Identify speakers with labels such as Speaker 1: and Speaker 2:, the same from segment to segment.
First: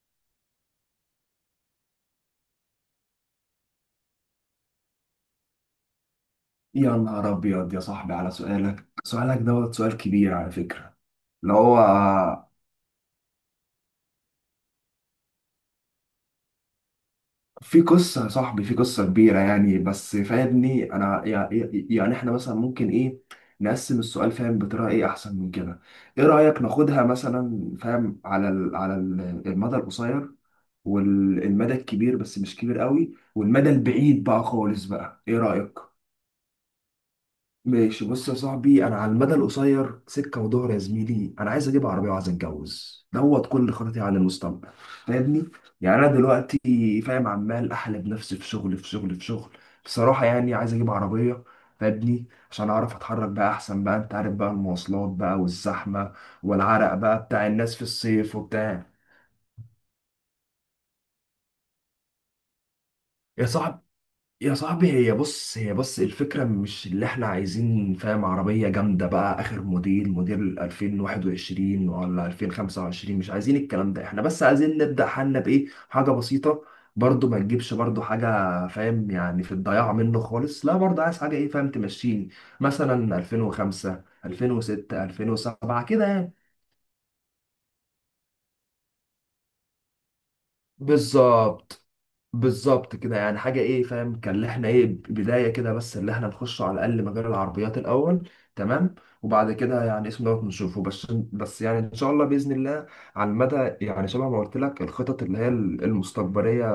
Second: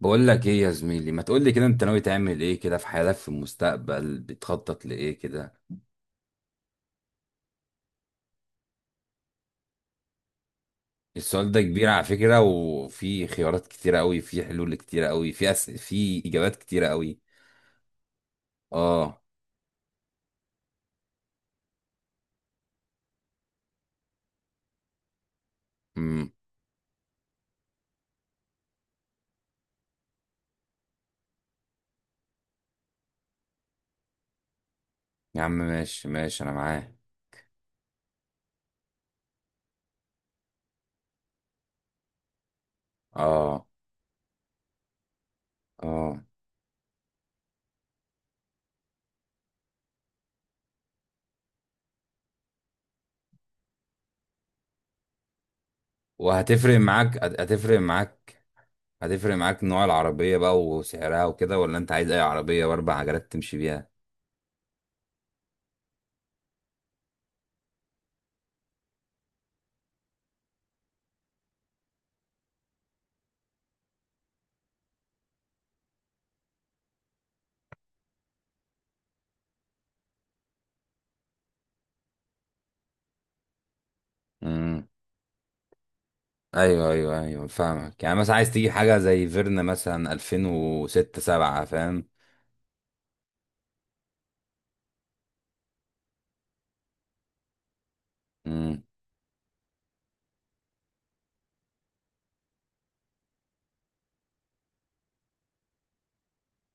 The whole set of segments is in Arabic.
Speaker 1: بقول لك ايه يا زميلي، ما تقول لي كده، انت ناوي تعمل ايه كده في حياتك؟ في المستقبل بتخطط لايه كده؟
Speaker 2: يا نهار أبيض يا صاحبي على سؤالك، سؤال كبير على فكرة.
Speaker 1: السؤال
Speaker 2: اللي
Speaker 1: ده
Speaker 2: هو
Speaker 1: كبير على فكرة، وفي خيارات كتيرة قوي، في حلول كتيرة قوي، في اجابات كتيرة قوي.
Speaker 2: في قصة يا صاحبي، في قصة
Speaker 1: اه.
Speaker 2: كبيرة يعني، بس فاهمني أنا يعني. يعني إحنا مثلا ممكن إيه، نقسم السؤال فاهم بطريقة إيه أحسن من كده. إيه
Speaker 1: امم
Speaker 2: رأيك ناخدها مثلا فاهم على المدى القصير، والمدى الكبير بس مش كبير قوي، والمدى البعيد بقى خالص بقى، إيه
Speaker 1: يا عم
Speaker 2: رأيك؟
Speaker 1: ماشي ماشي، انا معاه.
Speaker 2: ماشي بص يا صاحبي، انا على المدى القصير سكه ودهر يا زميلي. انا عايز اجيب عربيه وعايز اتجوز،
Speaker 1: اه،
Speaker 2: كل خططي عن المستقبل. فاهمني، يعني انا
Speaker 1: اه.
Speaker 2: دلوقتي فاهم عمال احلب نفسي في شغل في شغل في شغل. بصراحه يعني عايز اجيب عربيه فاهمني، عشان اعرف اتحرك بقى احسن بقى، انت عارف بقى المواصلات بقى والزحمه، والعرق بقى بتاع الناس
Speaker 1: هتفرق
Speaker 2: في الصيف
Speaker 1: معاك
Speaker 2: وبتاع.
Speaker 1: هتفرق معاك نوع العربية بقى وسعرها وكده، ولا انت عايز اي عربية باربع عجلات
Speaker 2: يا
Speaker 1: تمشي
Speaker 2: صاحبي،
Speaker 1: بيها؟
Speaker 2: يا صاحبي، هي بص الفكرة مش اللي احنا عايزين فاهم عربية جامدة بقى آخر موديل، موديل 2021 ولا 2025. مش عايزين الكلام ده، احنا بس عايزين نبدأ حالنا بإيه، حاجة بسيطة. برضو ما تجيبش برضو حاجة فاهم يعني في الضياع منه خالص، لا برضو عايز حاجة إيه فاهم تمشيني، مثلا 2005،
Speaker 1: امم.
Speaker 2: 2006، 2007 كده يعني.
Speaker 1: ايوه، ايوه، ايوه، فاهمك. يعني مثلا عايز تجيب حاجه زي فيرنا مثلا 2006، 7،
Speaker 2: بالظبط،
Speaker 1: فاهم.
Speaker 2: بالظبط كده. يعني حاجة ايه فاهم كان، اللي احنا ايه بداية كده، بس اللي احنا نخش على الأقل مجال العربيات الأول.
Speaker 1: مم،
Speaker 2: تمام. وبعد كده يعني اسم نشوفه، بس يعني إن شاء الله بإذن الله. على المدى، يعني شبه ما قلت لك الخطط اللي هي المستقبلية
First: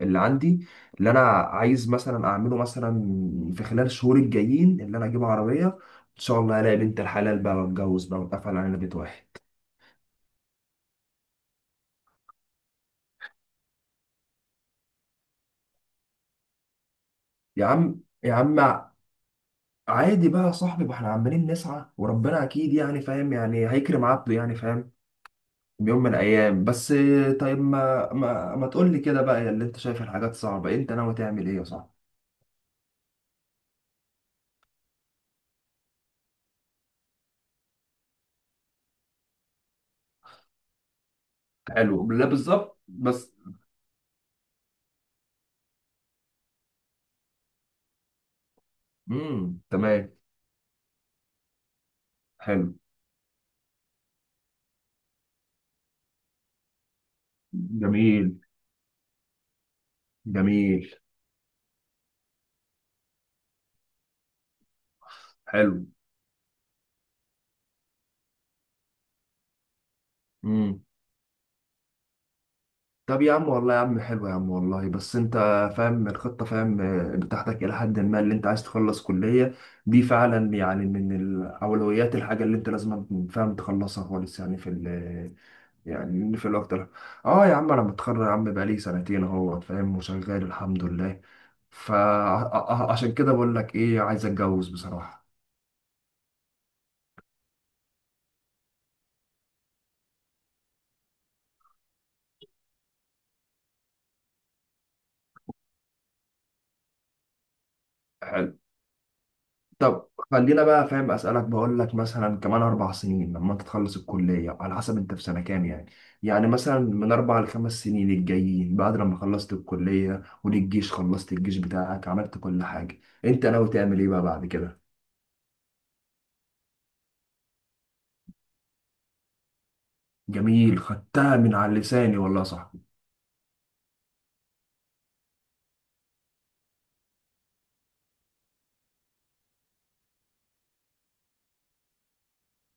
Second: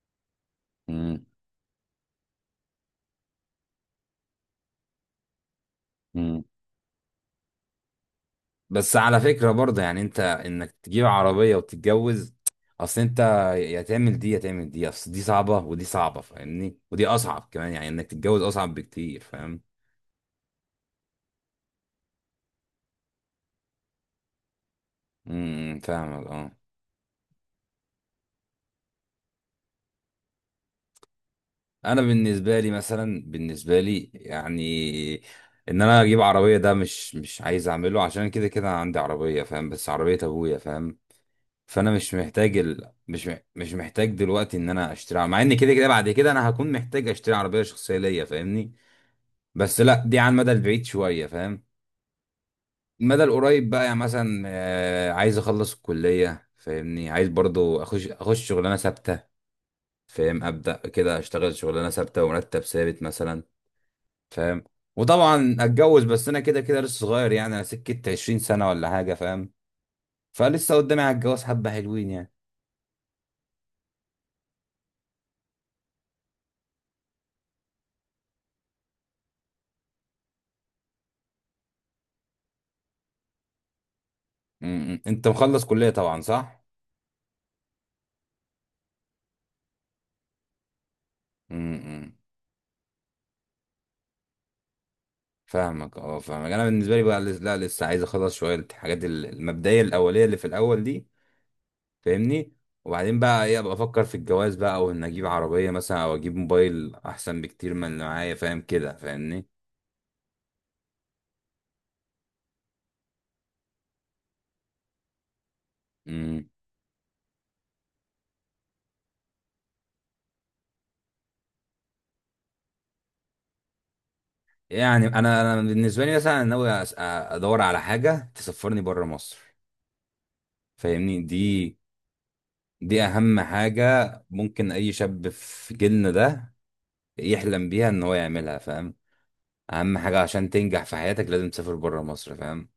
Speaker 2: اللي عندي، اللي أنا
Speaker 1: مم،
Speaker 2: عايز مثلا أعمله مثلا في خلال الشهور الجايين، اللي أنا أجيب عربية، إن شاء
Speaker 1: مم.
Speaker 2: الله ألاقي بنت الحلال بقى وأتجوز بقى وأتقفل علينا
Speaker 1: بس
Speaker 2: بيت
Speaker 1: على
Speaker 2: واحد.
Speaker 1: فكره برضه، يعني انت انك تجيب عربيه وتتجوز، اصل انت يا تعمل دي يا تعمل دي، اصل دي صعبه ودي صعبه فاهمني، ودي اصعب
Speaker 2: يا
Speaker 1: كمان، يعني
Speaker 2: عم
Speaker 1: انك
Speaker 2: يا
Speaker 1: تتجوز
Speaker 2: عم
Speaker 1: اصعب بكتير فاهم.
Speaker 2: عادي بقى يا صاحبي، ما احنا عمالين نسعى وربنا اكيد يعني فاهم يعني هيكرم عبده يعني فاهم.
Speaker 1: امم
Speaker 2: بيوم من
Speaker 1: فاهمك اه.
Speaker 2: الايام. بس طيب ما تقول لي كده بقى، يا اللي انت شايف الحاجات صعبة، انت ناوي تعمل ايه يا صاحبي؟
Speaker 1: انا بالنسبه لي مثلا، بالنسبه لي يعني ان انا اجيب عربيه ده مش عايز اعمله، عشان كده كده أنا عندي عربيه فاهم، بس عربيه ابويا فاهم. فانا
Speaker 2: حلو
Speaker 1: مش
Speaker 2: لا
Speaker 1: محتاج
Speaker 2: بالظبط
Speaker 1: ال... مش
Speaker 2: بس،
Speaker 1: مح- مش محتاج دلوقتي ان انا اشتري عربية. مع ان كده كده بعد كده انا هكون محتاج اشتري عربيه شخصيه ليا فاهمني. بس لا،
Speaker 2: تمام.
Speaker 1: دي على المدى البعيد شويه فاهم.
Speaker 2: حلو.
Speaker 1: المدى القريب بقى، يعني مثلا عايز اخلص الكليه فاهمني، عايز برضو اخش
Speaker 2: جميل.
Speaker 1: اخش شغلانه ثابته. فاهم ابدا
Speaker 2: جميل.
Speaker 1: كده، اشتغل شغلانه ثابته ومرتب ثابت مثلا، فاهم. وطبعا
Speaker 2: حلو.
Speaker 1: اتجوز، بس انا كده كده لسه صغير، يعني انا سكه 20 سنه ولا حاجه فاهم. فلسه
Speaker 2: مم.
Speaker 1: قدامي على الجواز حبه حلوين يعني.
Speaker 2: طب يا عم والله، يا عم حلو يا عم والله. بس انت فاهم الخطة فاهم بتاعتك الى حد ما، اللي انت عايز تخلص كلية، دي فعلا يعني من الاولويات، الحاجة اللي انت لازم فاهم تخلصها خالص يعني في ال،
Speaker 1: م- م. انت مخلص كليه طبعا،
Speaker 2: يعني في
Speaker 1: صح؟
Speaker 2: الوقت ده. اه يا عم، انا متخرج يا عم بقالي سنتين اهو فاهم، وشغال الحمد لله.
Speaker 1: امم
Speaker 2: فعشان كده بقول لك ايه، عايز اتجوز بصراحة.
Speaker 1: فاهمك اه، فاهمك. انا بالنسبه لي بقى، لا لسه عايز اخلص شويه الحاجات المبدئيه الاوليه اللي في الاول دي، فاهمني. وبعدين بقى ايه، ابقى افكر في الجواز بقى، او ان اجيب عربيه مثلا، او اجيب موبايل احسن بكتير من اللي معايا فاهم كده، فاهمني.
Speaker 2: طب خلينا بقى فاهم اسالك، بقول لك مثلا كمان اربع سنين لما انت تخلص الكليه، على حسب انت في سنه كام يعني، يعني
Speaker 1: امم
Speaker 2: مثلا من اربع لخمس سنين الجايين، بعد لما خلصت الكليه والجيش، خلصت الجيش بتاعك، عملت كل حاجه، انت ناوي تعمل ايه بقى بعد كده؟
Speaker 1: يعني انا بالنسبه لي مثلا، ناوي ادور على حاجه تسفرني بره مصر
Speaker 2: جميل،
Speaker 1: فاهمني.
Speaker 2: خدتها من
Speaker 1: دي
Speaker 2: على لساني والله يا صاحبي.
Speaker 1: دي اهم حاجه ممكن اي شاب في جيلنا ده يحلم بيها ان هو يعملها فاهم. اهم حاجه عشان تنجح في حياتك، لازم تسافر بره مصر فاهم.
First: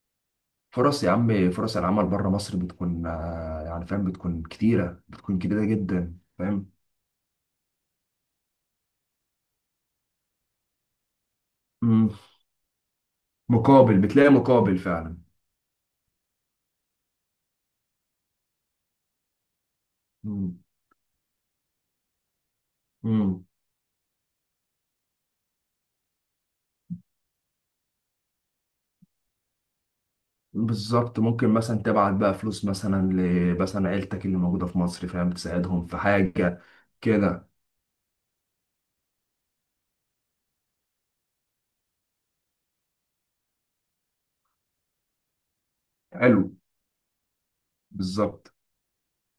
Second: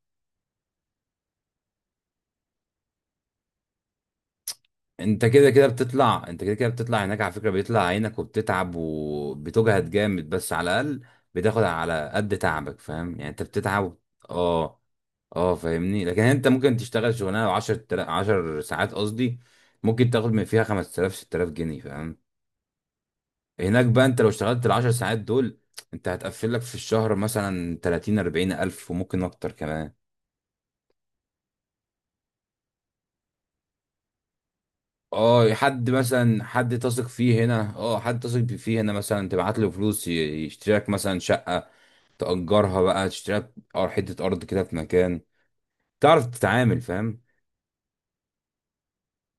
Speaker 2: فرص يا عم، فرص العمل بره مصر بتكون يعني فاهم بتكون كتيره، بتكون كتيره جدا
Speaker 1: انت كده كده
Speaker 2: فاهم.
Speaker 1: بتطلع هناك على فكره، بيطلع عينك وبتتعب وبتجهد جامد، بس على الاقل بتاخد
Speaker 2: مم.
Speaker 1: على قد تعبك فاهم، يعني انت بتتعب
Speaker 2: مقابل، بتلاقي مقابل
Speaker 1: اه،
Speaker 2: فعلا.
Speaker 1: اه، فاهمني. لكن انت ممكن تشتغل شغلانه 10 ساعات قصدي، ممكن تاخد من
Speaker 2: مم.
Speaker 1: فيها 5000، 6000 جنيه فاهم.
Speaker 2: مم.
Speaker 1: هناك بقى انت لو اشتغلت ال 10 ساعات دول، انت هتقفل لك في الشهر مثلا 30، 40 الف وممكن اكتر كمان.
Speaker 2: بالظبط، ممكن مثلا تبعت بقى فلوس مثلا ل مثلا عيلتك اللي موجودة في مصر فاهم،
Speaker 1: اه،
Speaker 2: تساعدهم
Speaker 1: حد
Speaker 2: في
Speaker 1: مثلا،
Speaker 2: حاجة
Speaker 1: حد تثق فيه
Speaker 2: كده.
Speaker 1: هنا، اه حد تثق فيه هنا مثلا تبعت له فلوس يشتريلك مثلا شقة تأجرها بقى، تشتريلك حتة أرض كده في مكان تعرف
Speaker 2: حلو.
Speaker 1: تتعامل فاهم.
Speaker 2: بالظبط.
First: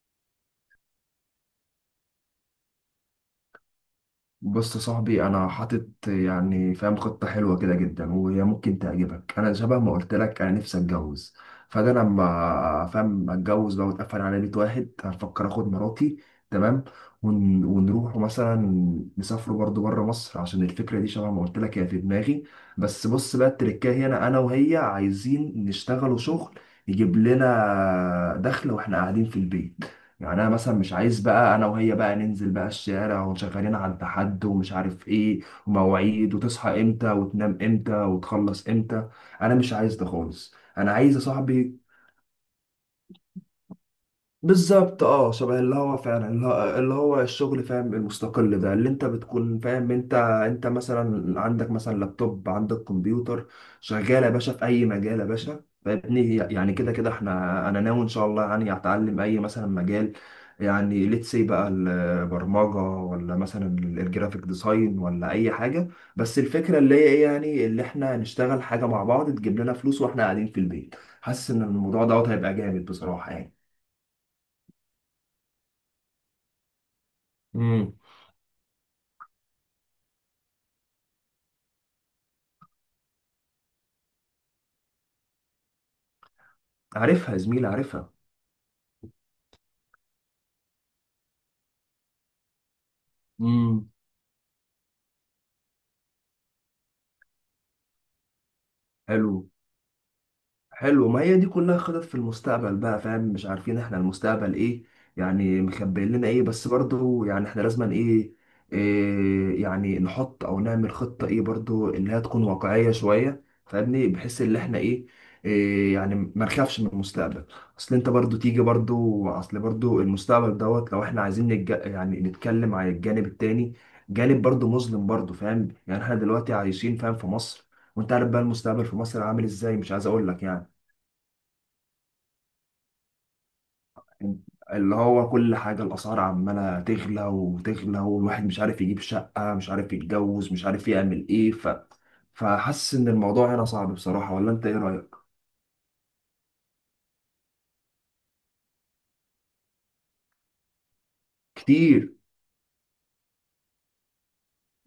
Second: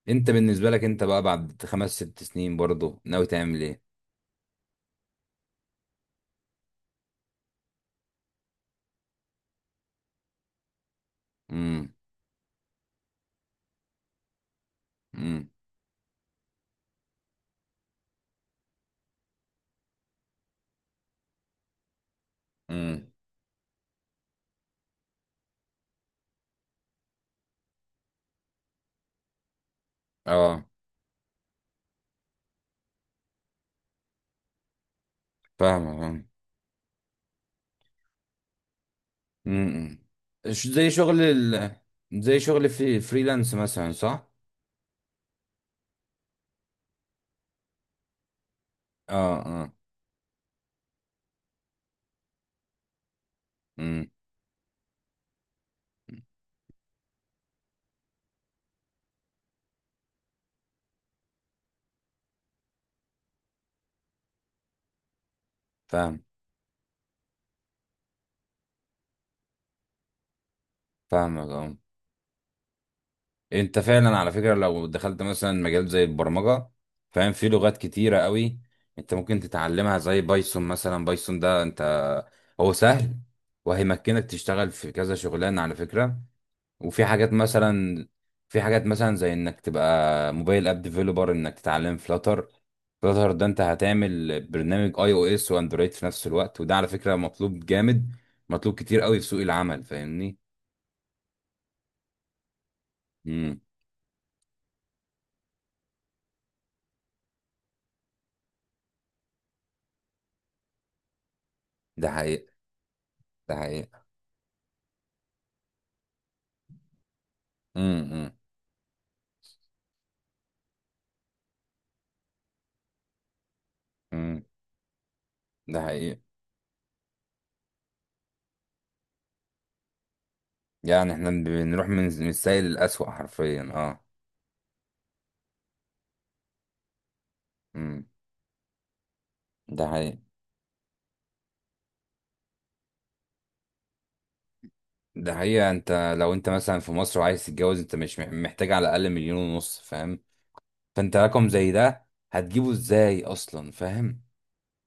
Speaker 1: انت بالنسبة لك انت بقى بعد 5 6 سنين برضه ناوي تعمل ايه؟
Speaker 2: بص يا صاحبي، انا حاطط يعني فاهم خطه حلوه كده جدا وهي ممكن تعجبك. انا شبه ما قلت لك، انا نفسي اتجوز. فانا
Speaker 1: امم
Speaker 2: لما فاهم اتجوز بقى واتقفل على بيت واحد، هفكر
Speaker 1: امم
Speaker 2: اخد مراتي. تمام. ونروح مثلا، نسافروا برضو بره مصر، عشان الفكره دي شبه ما قلت لك هي في دماغي.
Speaker 1: امم
Speaker 2: بس بص بقى، التركايه هنا انا وهي عايزين نشتغلوا شغل، يجيب لنا دخل واحنا قاعدين في البيت. يعني انا
Speaker 1: اه
Speaker 2: مثلا مش عايز بقى انا وهي بقى ننزل بقى الشارع وشغالين على التحد ومش عارف ايه،
Speaker 1: فاهمة فاهم.
Speaker 2: ومواعيد وتصحى امتى وتنام امتى وتخلص امتى. انا مش عايز
Speaker 1: امم
Speaker 2: ده خالص،
Speaker 1: زي
Speaker 2: انا عايز يا
Speaker 1: شغل
Speaker 2: صاحبي.
Speaker 1: زي شغل في فريلانس مثلا، صح؟
Speaker 2: بالظبط اه، شبه اللي هو فعلا اللي هو الشغل فاهم المستقل ده، اللي انت
Speaker 1: اه،
Speaker 2: بتكون
Speaker 1: اه.
Speaker 2: فاهم، انت مثلا عندك مثلا لابتوب، عندك كمبيوتر،
Speaker 1: امم
Speaker 2: شغال يا باشا في اي مجال يا باشا. فابني يعني كده كده احنا، انا ناوي ان شاء الله يعني اتعلم اي مثلا مجال، يعني ليتس سي بقى البرمجه، ولا مثلا الجرافيك ديزاين، ولا اي حاجه.
Speaker 1: فاهم،
Speaker 2: بس الفكره اللي هي ايه يعني، اللي احنا نشتغل حاجه مع بعض تجيب لنا فلوس واحنا قاعدين في البيت.
Speaker 1: فاهمك
Speaker 2: حاسس ان
Speaker 1: اه.
Speaker 2: الموضوع هيبقى جامد بصراحه يعني.
Speaker 1: انت فعلا على فكرة، لو دخلت مثلا مجال زي البرمجة فاهم، في لغات كتيرة قوي انت ممكن تتعلمها زي بايثون مثلا. بايثون ده انت هو سهل، وهيمكنك تشتغل في كذا شغلانة على فكرة. وفي حاجات
Speaker 2: عارفها يا زميلي
Speaker 1: مثلا،
Speaker 2: عارفها
Speaker 1: زي انك تبقى موبايل اب ديفلوبر، انك تتعلم فلاتر. فلاتر ده انت
Speaker 2: امم
Speaker 1: هتعمل برنامج اي او اس واندرويد في نفس الوقت، وده على فكرة مطلوب جامد، مطلوب كتير قوي في سوق
Speaker 2: حلو.
Speaker 1: العمل فاهمني.
Speaker 2: حلو. ما هي دي كلها خطط في المستقبل بقى فاهم، مش
Speaker 1: امم
Speaker 2: عارفين احنا المستقبل ايه، يعني مخبئين لنا ايه. بس برضو يعني احنا لازم إيه يعني، نحط او نعمل خطة ايه، برضو
Speaker 1: ده
Speaker 2: انها تكون
Speaker 1: حقيقة،
Speaker 2: واقعية شوية
Speaker 1: ده حقيقة.
Speaker 2: فاهمني، بحيث ان احنا إيه يعني ما نخافش من المستقبل. اصل انت
Speaker 1: امم
Speaker 2: برضو تيجي برضو، اصل برضو المستقبل لو احنا عايزين يعني نتكلم على الجانب التاني، جانب
Speaker 1: امم
Speaker 2: برضو مظلم برضو فاهم.
Speaker 1: ده
Speaker 2: يعني احنا
Speaker 1: حقيقي.
Speaker 2: دلوقتي عايشين فاهم في مصر، وانت عارف بقى المستقبل في مصر عامل ازاي، مش عايز اقول لك يعني.
Speaker 1: يعني احنا بنروح من السيء للأسوأ حرفيا، اه.
Speaker 2: اللي هو كل حاجة، الأسعار عمالة تغلى وتغلى،
Speaker 1: امم
Speaker 2: والواحد مش عارف يجيب شقة، مش
Speaker 1: ده
Speaker 2: عارف
Speaker 1: حقيقي،
Speaker 2: يتجوز، مش عارف يعمل إيه فحاسس إن الموضوع هنا صعب بصراحة، ولا أنت إيه رأيك؟
Speaker 1: ده حقيقي. انت لو انت مثلا في مصر وعايز تتجوز، انت مش محتاج على الأقل 1.5 مليون فاهم. فانت رقم زي ده
Speaker 2: كتير.
Speaker 1: هتجيبه ازاي أصلا فاهم؟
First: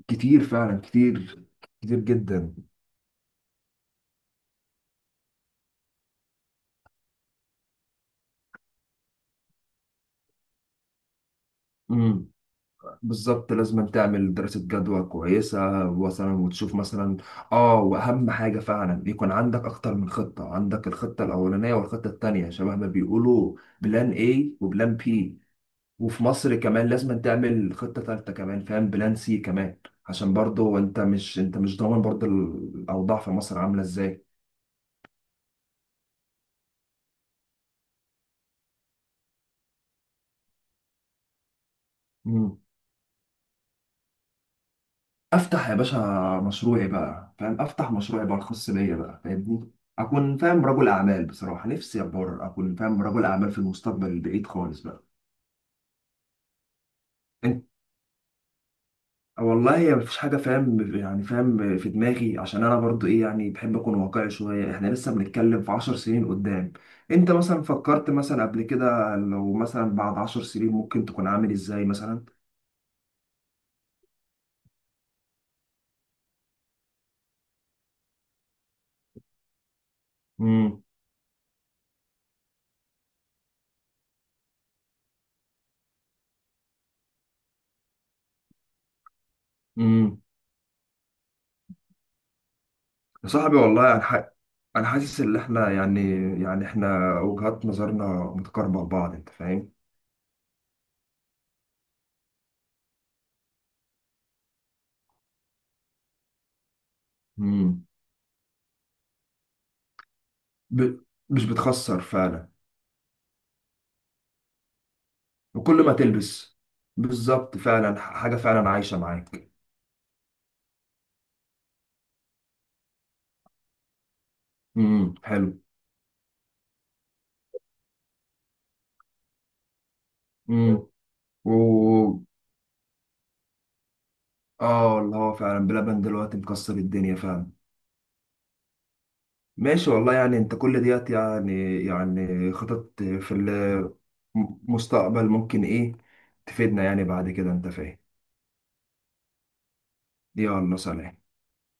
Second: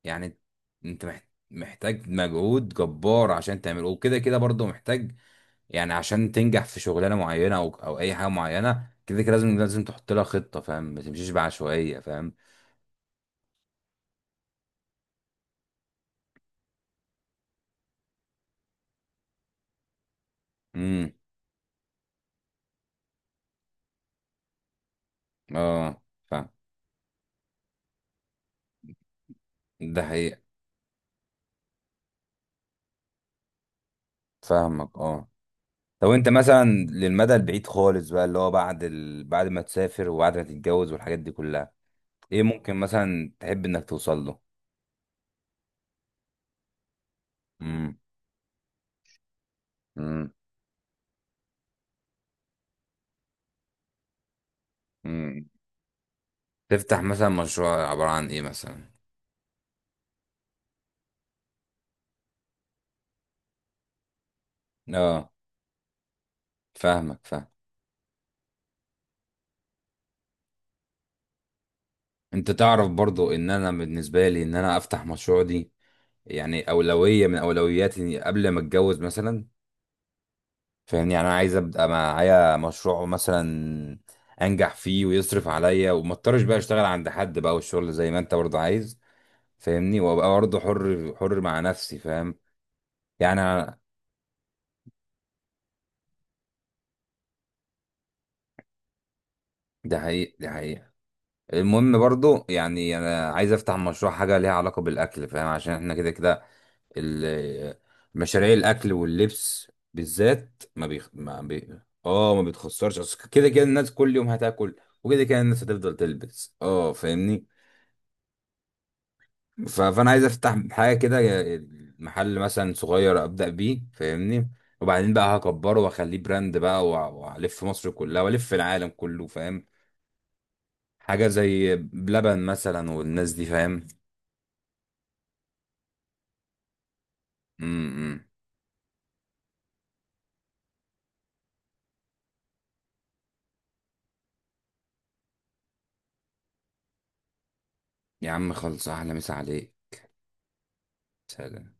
Speaker 1: يعني
Speaker 2: كتير فعلا،
Speaker 1: انت
Speaker 2: كتير. كتير
Speaker 1: محتاج
Speaker 2: جدا.
Speaker 1: مجهود جبار عشان تعمله، وكده كده برضه محتاج يعني. عشان تنجح في شغلانة معينة أو أي حاجة معينة، كده كده لازم تحط لها خطة فاهم، ما تمشيش بعشوائية
Speaker 2: امم
Speaker 1: فاهم.
Speaker 2: بالظبط، لازم تعمل دراسة جدوى كويسة مثلا، وتشوف مثلا. اه، واهم حاجة فعلا يكون عندك اكتر من خطة، عندك
Speaker 1: امم
Speaker 2: الخطة الاولانية والخطة التانية شبه ما بيقولوا، بلان A وبلان B.
Speaker 1: اه
Speaker 2: وفي
Speaker 1: فاهم.
Speaker 2: مصر كمان لازم تعمل خطة ثالثة كمان فاهم، بلان سي كمان،
Speaker 1: ده
Speaker 2: عشان
Speaker 1: حقيقي.
Speaker 2: برضو انت مش ضامن برضو الأوضاع في مصر عاملة ازاي.
Speaker 1: فاهمك اه. طب انت مثلا للمدى البعيد خالص بقى اللي هو بعد بعد ما تسافر وبعد ما تتجوز والحاجات دي كلها، ايه
Speaker 2: مم.
Speaker 1: ممكن مثلا تحب انك توصل له؟
Speaker 2: افتح يا باشا مشروعي بقى فاهم، افتح
Speaker 1: امم
Speaker 2: مشروعي بقى الخاص بيا بقى فاهمني.
Speaker 1: مم.
Speaker 2: اكون فاهم رجل اعمال، بصراحة نفسي ابقى اكون فاهم رجل اعمال في المستقبل البعيد خالص بقى.
Speaker 1: مم. تفتح مثلا مشروع عبارة عن ايه مثلا؟
Speaker 2: والله هي مفيش حاجة فاهم يعني فاهم في دماغي، عشان أنا برضو إيه يعني بحب أكون واقعي شوية، إحنا لسه
Speaker 1: اه،
Speaker 2: بنتكلم في عشر سنين قدام.
Speaker 1: فاهمك
Speaker 2: أنت
Speaker 1: فاهم.
Speaker 2: مثلا فكرت مثلا قبل كده لو مثلا بعد عشر سنين ممكن تكون عامل إزاي مثلا؟
Speaker 1: انت تعرف برضو ان انا بالنسبة لي ان انا افتح مشروع دي يعني اولوية من اولوياتي قبل ما اتجوز مثلا،
Speaker 2: امم
Speaker 1: فاهمني. يعني انا عايز ابقى معايا مشروع مثلا انجح فيه ويصرف عليا، وما اضطرش بقى اشتغل عند حد بقى، والشغل زي ما انت برضه عايز، فاهمني.
Speaker 2: امم
Speaker 1: وابقى برضه حر حر مع نفسي فاهم.
Speaker 2: يا
Speaker 1: يعني
Speaker 2: صاحبي
Speaker 1: أنا-
Speaker 2: والله انا انا حاسس ان احنا يعني، يعني احنا وجهات نظرنا متقاربه لبعض انت فاهم.
Speaker 1: ده حقيقي، ده حقيقي. المهم برضه يعني انا عايز افتح مشروع حاجه ليها علاقه بالاكل فاهم، عشان احنا كده كده ال-
Speaker 2: امم
Speaker 1: مشاريع الاكل واللبس بالذات ما
Speaker 2: ب...
Speaker 1: بيخ... ما
Speaker 2: مش
Speaker 1: بي...
Speaker 2: بتخسر
Speaker 1: اه ما
Speaker 2: فعلا.
Speaker 1: بتخسرش. أصل كده كده الناس كل يوم هتاكل، وكده كده الناس
Speaker 2: وكل ما
Speaker 1: هتفضل تلبس
Speaker 2: تلبس،
Speaker 1: اه، فاهمني.
Speaker 2: بالظبط فعلا، حاجه فعلا عايشه معاك.
Speaker 1: فانا عايز افتح حاجه كده، محل مثلا صغير ابدا بيه، فاهمني. وبعدين بقى
Speaker 2: حلو.
Speaker 1: هكبره واخليه براند بقى والف مصر كلها والف العالم كله فاهم. حاجه زي
Speaker 2: و،
Speaker 1: بلبن مثلا والناس دي فاهم.
Speaker 2: اه اللي هو فعلا بلبن دلوقتي مكسر الدنيا فعلا.
Speaker 1: امم
Speaker 2: ماشي والله، يعني انت كل ديت يعني يعني خطط في المستقبل، ممكن ايه تفيدنا يعني بعد كده انت فاهم.
Speaker 1: يا عم خلص، احلى مسا عليك.
Speaker 2: يلا سلام.
Speaker 1: سلام.